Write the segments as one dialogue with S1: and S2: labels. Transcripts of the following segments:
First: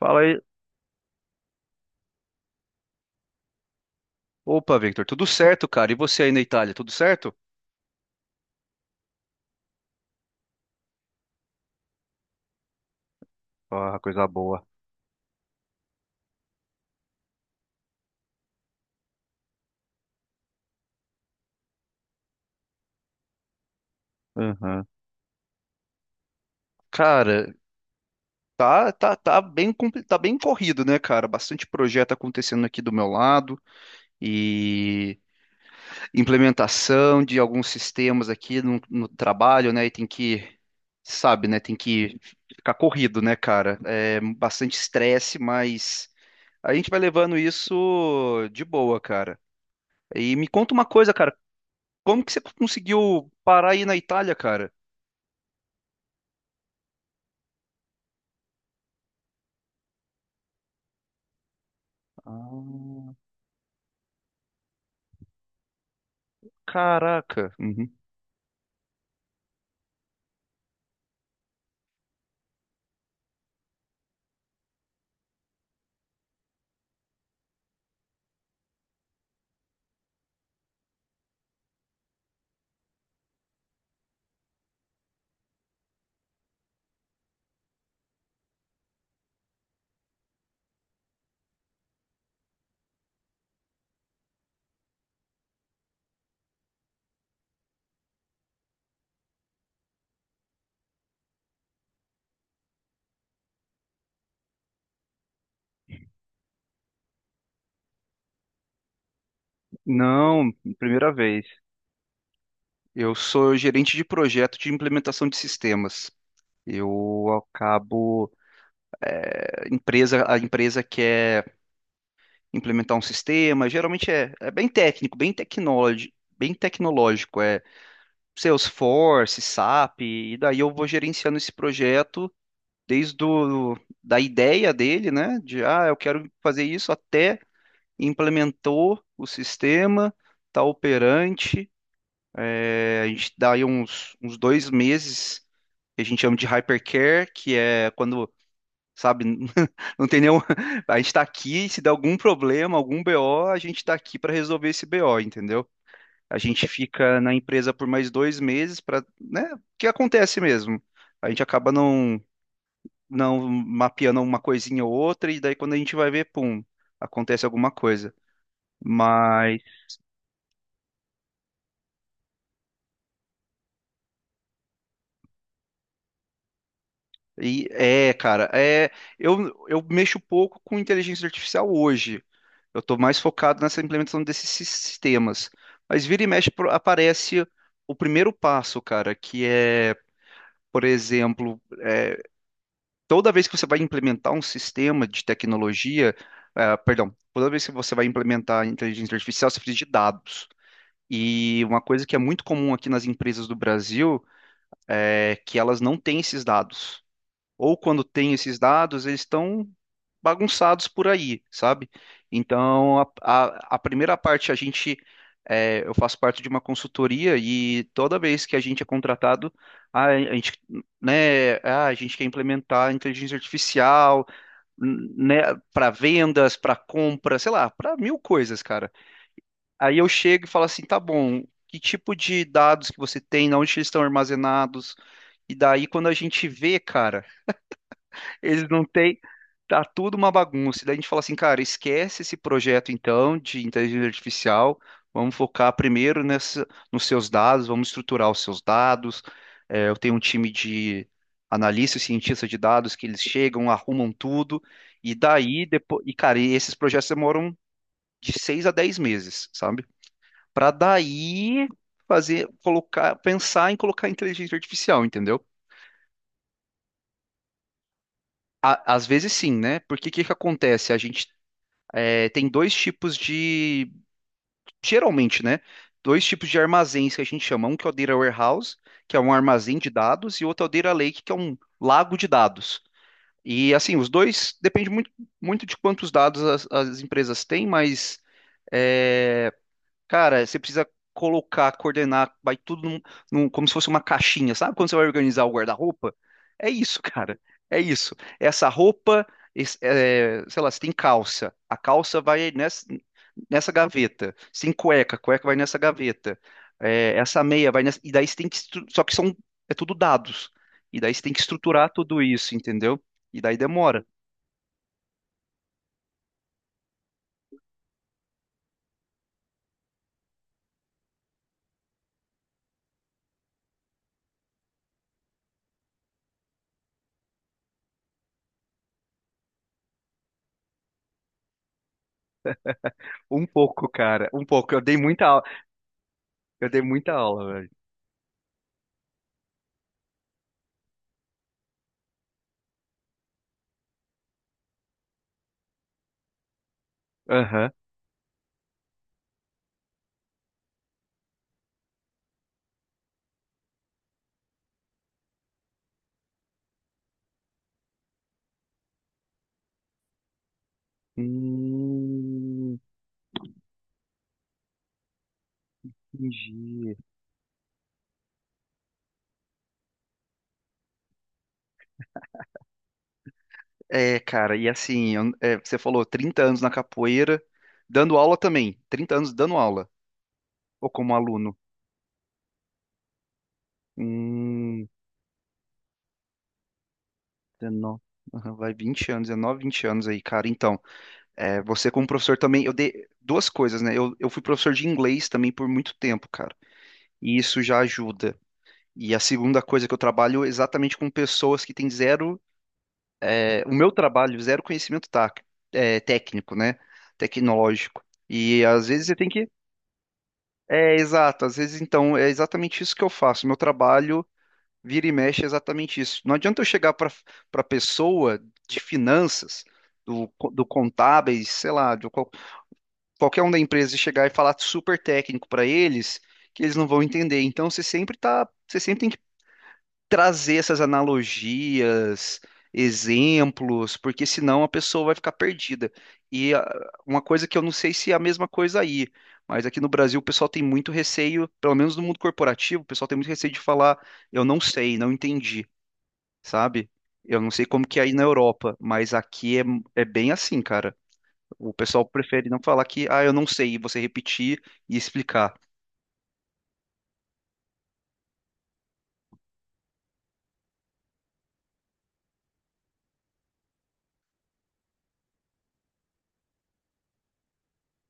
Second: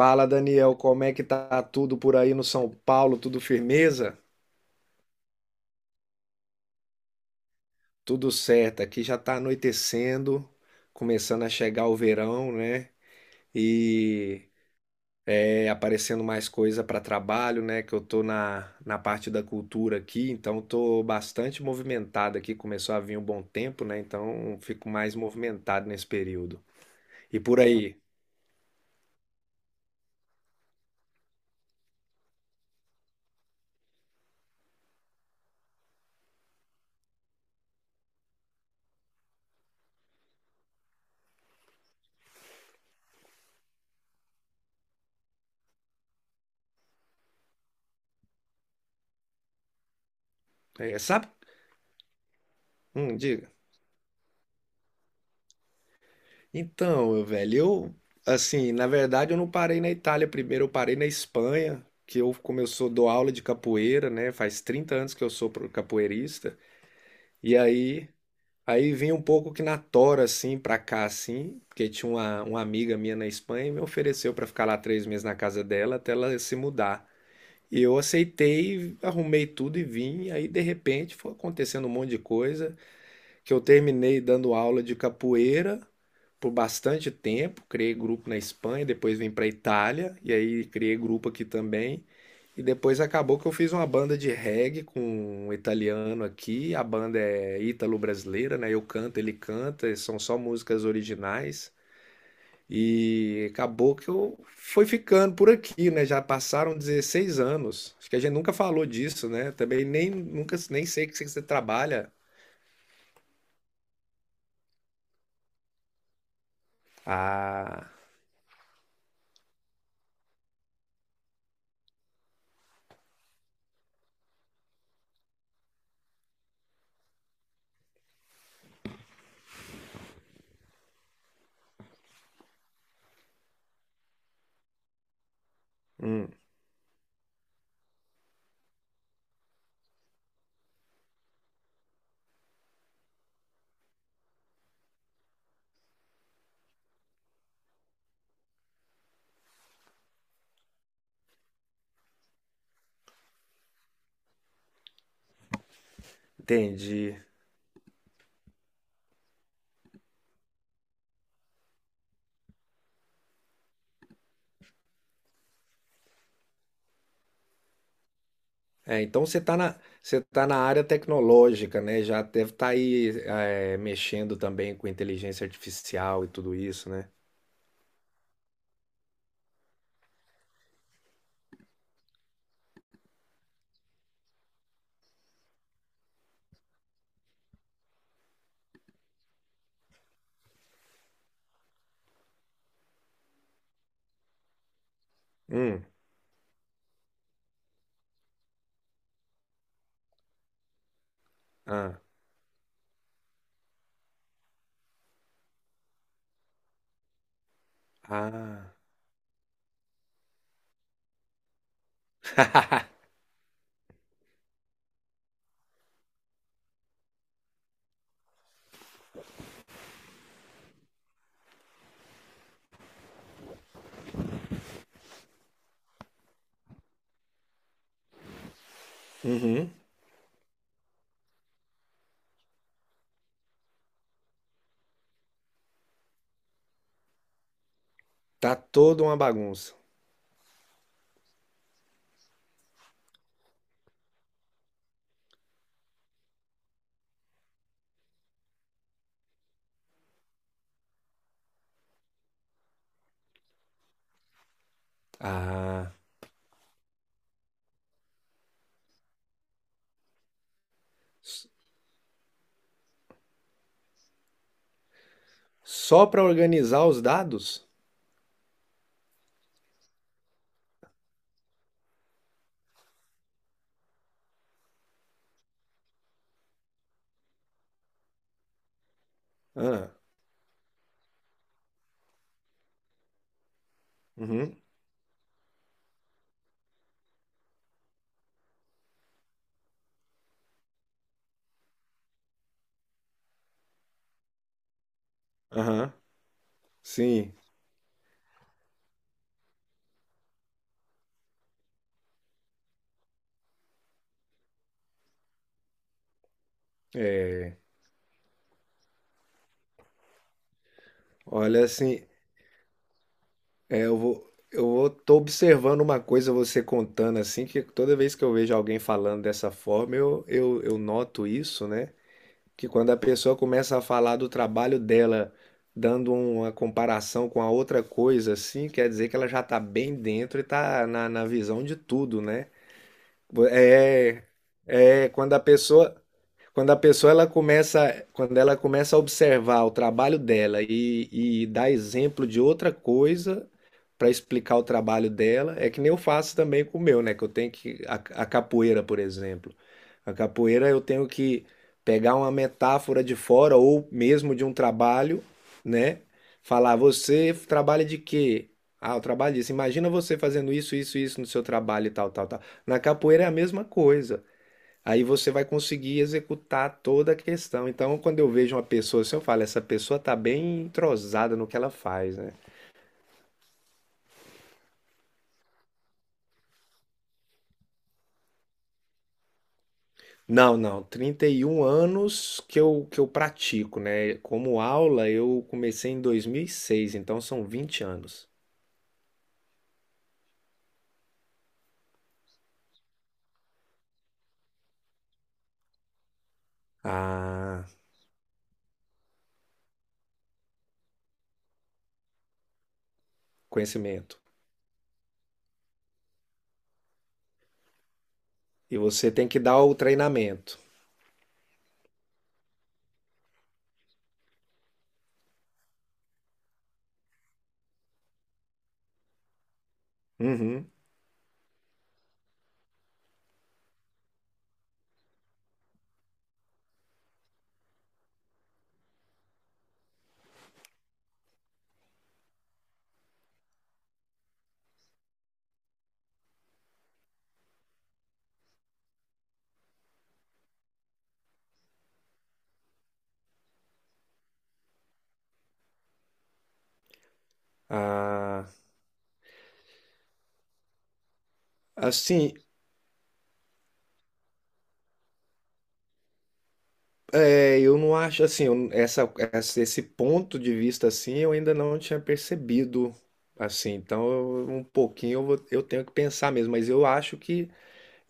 S1: Fala aí.
S2: Daniel, como é que tá tudo por aí no São Paulo? Tudo firmeza?
S1: Opa, Victor, tudo certo, cara? E você aí na Itália, tudo certo?
S2: Tudo certo. Aqui já tá anoitecendo, começando a chegar o verão, né?
S1: Ah, coisa
S2: E
S1: boa.
S2: aparecendo mais coisa para trabalho, né? Que eu tô na parte da cultura aqui, então tô bastante movimentado aqui. Começou a vir um bom tempo, né? Então
S1: Aham.
S2: fico mais movimentado nesse período. E
S1: Cara,
S2: por aí?
S1: tá bem corrido, né, cara? Bastante projeto acontecendo aqui do meu lado e implementação de alguns sistemas aqui no trabalho, né? E tem que, sabe, né? Tem que ficar corrido, né, cara? É bastante estresse, mas a gente vai levando isso de boa, cara. E me conta uma
S2: É,
S1: coisa,
S2: sabe?
S1: cara. Como que você conseguiu
S2: Diga.
S1: parar aí na Itália, cara?
S2: Então, velho, assim, na verdade eu não parei na Itália primeiro, eu parei na Espanha, que eu começou a dar
S1: Ah,
S2: aula de capoeira, né? Faz 30 anos que eu sou capoeirista.
S1: caraca.
S2: E
S1: Uhum.
S2: aí, aí vim um pouco que na tora, assim, pra cá, assim, porque tinha uma amiga minha na Espanha e me ofereceu pra ficar lá três meses na casa dela até ela se mudar. E eu aceitei, arrumei tudo e vim. E aí, de repente, foi acontecendo um monte de coisa que eu terminei dando aula de capoeira por bastante tempo, criei grupo na Espanha, depois vim para Itália e aí criei grupo aqui também. E depois acabou que eu fiz uma banda de reggae com um italiano aqui. A banda é ítalo-brasileira, né? Eu canto, ele canta, são só músicas originais. E acabou que eu fui ficando por aqui, né? Já passaram 16 anos. Acho que a gente nunca falou disso, né? Também nem
S1: Não,
S2: nunca nem sei
S1: primeira
S2: que você
S1: vez.
S2: trabalha.
S1: Eu sou gerente de projeto de implementação de sistemas. Eu
S2: Ah,
S1: acabo Empresa, a empresa quer implementar um sistema. Geralmente é bem técnico, bem tecnológico. É Salesforce, SAP. E daí eu vou gerenciando esse projeto desde o, da ideia dele, né? De ah, eu quero fazer isso até implementou o sistema, está operante. A gente dá aí uns 2 meses que a gente chama de hypercare, que é quando, sabe, não tem nenhum. A gente está aqui, se der algum problema, algum BO, a gente está aqui para resolver esse BO, entendeu? A gente
S2: entendi.
S1: fica na empresa por mais 2 meses para, né? O que acontece mesmo? A gente acaba não, Não mapeando uma coisinha ou outra, e daí quando a gente vai ver, pum, acontece alguma coisa.
S2: É, então
S1: Mas
S2: você tá na área tecnológica, né? Já deve estar aí mexendo também com inteligência artificial e tudo isso, né?
S1: E é, cara, é, eu, eu mexo pouco com inteligência artificial hoje. Eu estou mais focado nessa implementação desses sistemas. Mas vira e mexe aparece o primeiro passo, cara, por exemplo, toda vez que você vai implementar um sistema de
S2: Hum,
S1: tecnologia, ah, perdão, toda vez que você vai implementar inteligência artificial, você precisa de dados. E uma
S2: ah,
S1: coisa que é muito comum aqui nas empresas do Brasil é que elas não têm esses dados, ou quando tem esses
S2: ah.
S1: dados, eles estão bagunçados por aí, sabe? Então, a, a, a primeira parte, eu faço parte de uma consultoria e toda vez que a gente é contratado, a, a gente, né, a gente quer implementar inteligência artificial, né, para vendas, para compra, sei lá, para mil coisas, cara.
S2: Uhum.
S1: Aí eu chego e falo assim, tá bom, que tipo de dados que você tem, onde eles estão armazenados? E daí, quando a gente vê, cara.
S2: Tá
S1: Eles não
S2: toda uma
S1: têm.
S2: bagunça.
S1: Tá tudo uma bagunça. E daí a gente fala assim, cara, esquece esse projeto então de inteligência artificial. Vamos focar nos seus dados, vamos estruturar os seus dados. É, eu tenho um time de analistas e cientistas de dados que eles chegam, arrumam tudo. E daí,
S2: Ah,
S1: depois, e esses projetos demoram de 6 a 10 meses, sabe? Para
S2: s-
S1: daí fazer, colocar, pensar em colocar inteligência artificial, entendeu?
S2: só para organizar os dados?
S1: Às vezes sim, né? Porque o que que acontece? Tem dois tipos de, geralmente, né? Dois tipos de armazéns que a gente chama. Um que é o Data Warehouse, que é um armazém de
S2: Ah,
S1: dados, e outro é o Data Lake, que é um lago de dados. E assim, os dois
S2: uhum,
S1: depende muito de quantos dados as empresas têm, mas é, cara, você precisa colocar, coordenar, vai tudo como se fosse uma caixinha. Sabe quando você vai organizar o
S2: aham,
S1: guarda-roupa? É isso,
S2: sim.
S1: cara. É isso. Essa roupa, esse- é, Sei lá, você tem calça. A calça vai nessa gaveta. Você tem cueca, a cueca vai nessa gaveta. É,
S2: É,
S1: essa meia vai nessa. E daí você tem Só que são, é tudo dados. E daí você tem que
S2: olha,
S1: estruturar
S2: assim,
S1: tudo isso, entendeu? E daí demora.
S2: eu vou, tô observando uma coisa você contando assim, que toda vez que eu vejo alguém falando dessa forma, eu noto isso, né? Que quando a pessoa começa a falar do trabalho dela, dando uma comparação com a outra coisa, assim, quer dizer que ela já está bem dentro e está na visão de tudo, né?
S1: Um pouco,
S2: É,
S1: cara. Um pouco. Eu dei
S2: é
S1: muita
S2: quando a
S1: aula.
S2: pessoa
S1: Eu dei muita aula, velho.
S2: quando ela começa a observar o trabalho dela e dar exemplo de outra coisa para explicar o trabalho dela, é que nem eu faço também com o meu, né? Que eu tenho
S1: Aham.
S2: que a capoeira, por exemplo. A capoeira eu tenho que pegar uma metáfora de fora ou mesmo de um trabalho, né? Falar, você trabalha de quê? Ah, eu trabalho disso. Imagina você fazendo isso, isso, isso no seu trabalho e tal, tal, tal.
S1: Hum,
S2: Na capoeira é a mesma coisa. Aí você vai conseguir executar
S1: entendi.
S2: toda a questão. Então, quando eu vejo uma pessoa assim, eu falo, essa pessoa está bem entrosada no que ela faz, né?
S1: É, cara, e assim, você falou 30 anos na capoeira, dando aula também. 30 anos dando aula,
S2: Não, não,
S1: ou como
S2: trinta e
S1: aluno.
S2: um anos que que eu pratico, né? Como
S1: Hum,
S2: aula, eu comecei em dois mil e seis. Então são vinte
S1: 19,
S2: anos.
S1: aham, vai 20 anos, 20 anos aí, cara. Então, é, você como professor também, eu dei duas coisas, né? Eu fui professor de inglês também por muito tempo, cara. E isso
S2: Ah,
S1: já ajuda. E a segunda coisa é que eu trabalho é exatamente com pessoas que têm zero
S2: conhecimento.
S1: zero conhecimento, tá, técnico, né? Tecnológico. E
S2: E
S1: às vezes
S2: você
S1: você tem
S2: tem que
S1: que.
S2: dar o treinamento.
S1: É, exato, às vezes então é exatamente isso que eu faço. Meu trabalho vira e mexe é exatamente isso. Não adianta eu chegar para pessoa de finanças, do
S2: Uhum.
S1: contábeis, sei lá, qualquer um da empresa e chegar e falar super técnico para eles, que eles não vão entender. Então você sempre tá, você sempre tem trazer essas analogias, exemplos, porque senão a pessoa vai ficar perdida. E ah, uma coisa que eu não sei se é a mesma coisa aí, mas aqui no Brasil o pessoal tem muito receio, pelo menos no mundo corporativo, o pessoal tem muito receio de falar, eu não sei, não entendi, sabe? Eu não sei como que é aí na
S2: Ah,
S1: Europa, mas é bem assim, cara. O pessoal
S2: assim,
S1: prefere não falar que, ah, eu não sei, e você repetir e explicar.
S2: é, eu não acho assim, esse ponto de vista assim, eu ainda não tinha percebido assim. Então, um pouquinho eu tenho que pensar mesmo, mas eu acho que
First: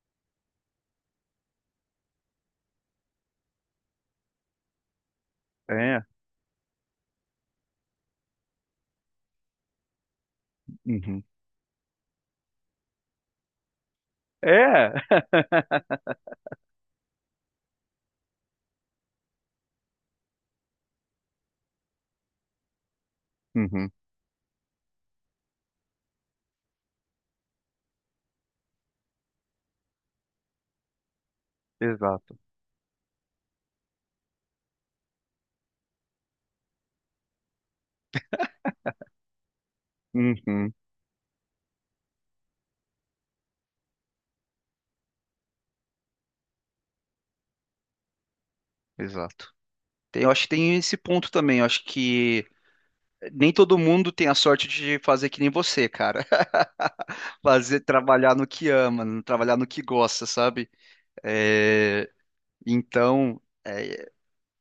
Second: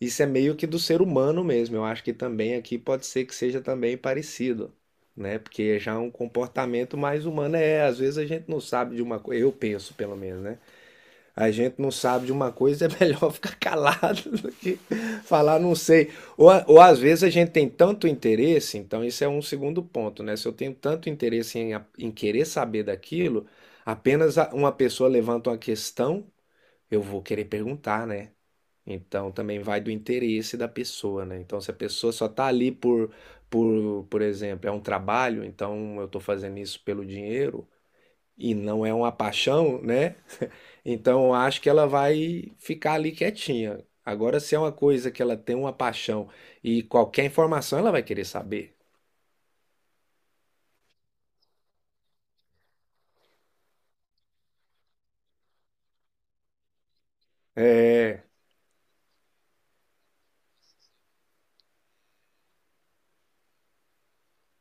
S2: isso é meio que do ser humano mesmo. Eu acho que também aqui pode ser que seja também parecido, né? Porque já é
S1: É,
S2: um comportamento mais humano às vezes a gente não sabe de uma coisa, eu penso pelo menos, né?
S1: uhum.
S2: A gente não sabe de uma coisa, é melhor ficar calado do que
S1: É,
S2: falar não sei. Ou, ou às vezes a gente tem tanto interesse, então isso é um segundo ponto, né? Se eu tenho tanto interesse em querer saber daquilo,
S1: uhum,
S2: apenas uma pessoa levanta uma questão, eu vou querer perguntar, né? Então também vai do interesse da pessoa, né? Então se a pessoa só
S1: exato.
S2: tá ali por exemplo, é um trabalho, então eu tô fazendo isso pelo dinheiro e não é uma paixão, né?
S1: Uhum,
S2: Então, eu acho que ela vai ficar ali quietinha. Agora, se é uma coisa que ela tem uma paixão e qualquer informação ela vai querer saber.
S1: exato. Tem- Eu acho que tem esse ponto também. Eu acho que nem todo mundo tem a sorte de fazer que nem você, cara. Fazer
S2: É,
S1: trabalhar no que ama, trabalhar no que gosta, sabe? É, então, é,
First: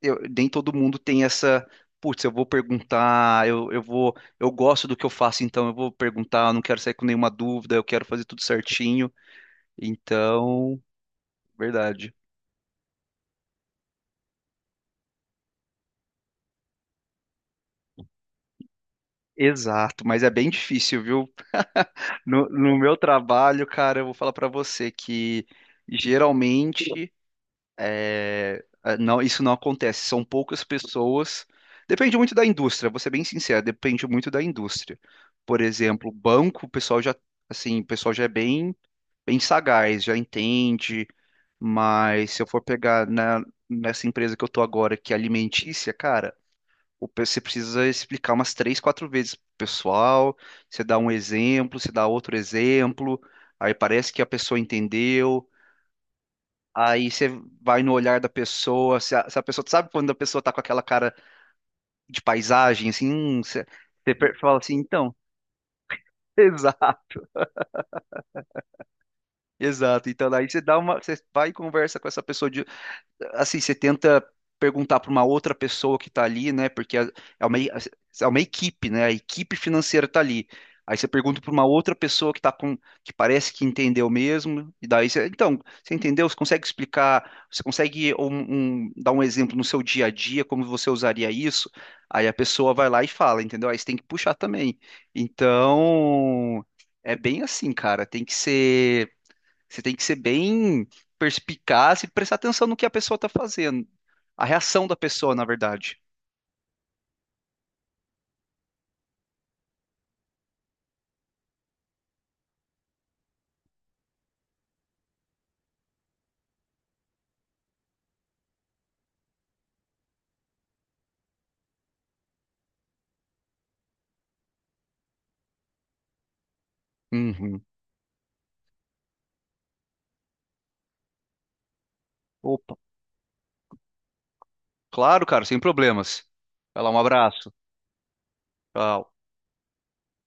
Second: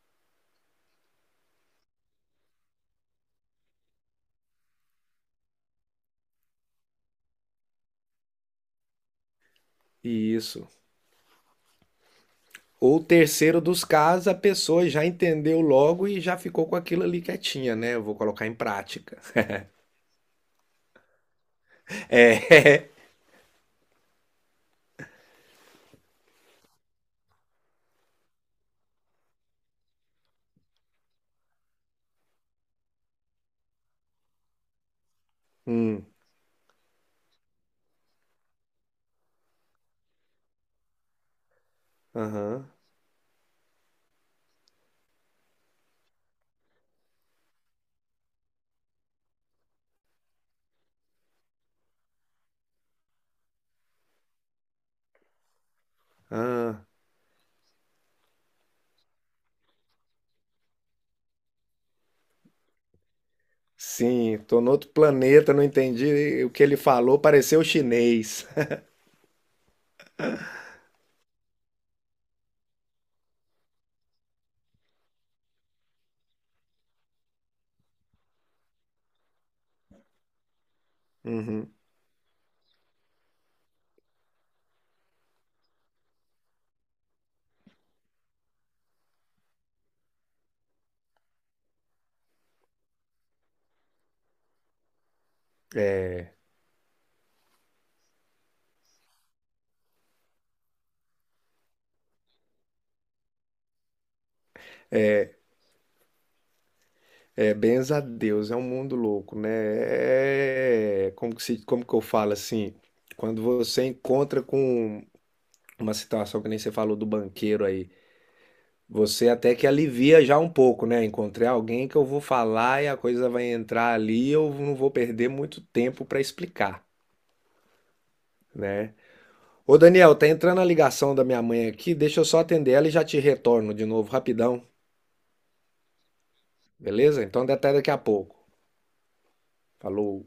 S1: eu- nem todo mundo tem essa. Putz, eu vou perguntar, eu gosto do que eu faço, então eu vou perguntar, eu não quero sair com nenhuma dúvida, eu quero fazer tudo certinho.
S2: isso.
S1: Então, verdade.
S2: Ou terceiro dos casos, a pessoa já entendeu logo e já ficou com aquilo ali quietinha, né? Eu vou colocar em prática.
S1: Exato, mas é bem difícil, viu? No,
S2: É.
S1: no meu trabalho, cara, eu vou falar pra você que geralmente não, isso não acontece. São poucas pessoas. Depende muito da indústria, vou ser bem sincero, depende muito da indústria. Por
S2: Hum,
S1: exemplo, banco, o pessoal o pessoal já é bem sagaz, já entende. Mas se eu for
S2: aham.
S1: pegar nessa empresa que eu tô agora, que é alimentícia, cara, o você precisa explicar umas três, quatro vezes pro pessoal, você dá um exemplo, você dá outro exemplo, aí parece que a pessoa entendeu,
S2: Ah,
S1: aí você vai no olhar da pessoa, se a pessoa, sabe quando a pessoa tá com aquela cara de paisagem, assim, você,
S2: sim,
S1: fala
S2: tô no
S1: assim,
S2: outro
S1: então,
S2: planeta, não entendi o que ele falou,
S1: exato,
S2: pareceu chinês.
S1: exato, então daí você dá uma, você vai e conversa com essa pessoa você tenta perguntar para uma outra pessoa que está ali, né? Porque é uma, é uma equipe, né? A equipe financeira está ali. Aí você pergunta para uma
S2: Uhum.
S1: outra pessoa que tá com, que parece que entendeu mesmo, e daí você, então, você entendeu? Você consegue explicar, você consegue dar um exemplo no seu dia a dia, como você usaria isso? Aí a pessoa vai lá e fala, entendeu? Aí você tem que puxar também. Então, é bem assim, cara, tem que ser você tem que ser bem perspicaz e prestar atenção no que a pessoa tá fazendo. A reação da pessoa, na verdade.
S2: É, benza a Deus, é um mundo louco, né? É, como que se, como que eu falo assim? Quando você encontra com uma situação que nem você falou do banqueiro aí, você até que alivia já um pouco, né? Encontrei alguém que eu vou falar e a coisa vai entrar ali, eu não vou perder muito tempo para explicar,
S1: Uhum.
S2: né? Ô Daniel, tá entrando a ligação da minha mãe aqui, deixa eu só atender
S1: Opa.
S2: ela e já te retorno de novo rapidão,
S1: Claro, cara, sem problemas. Vai lá, um
S2: beleza? Então
S1: abraço.
S2: até daqui a pouco.
S1: Tchau.
S2: Falou.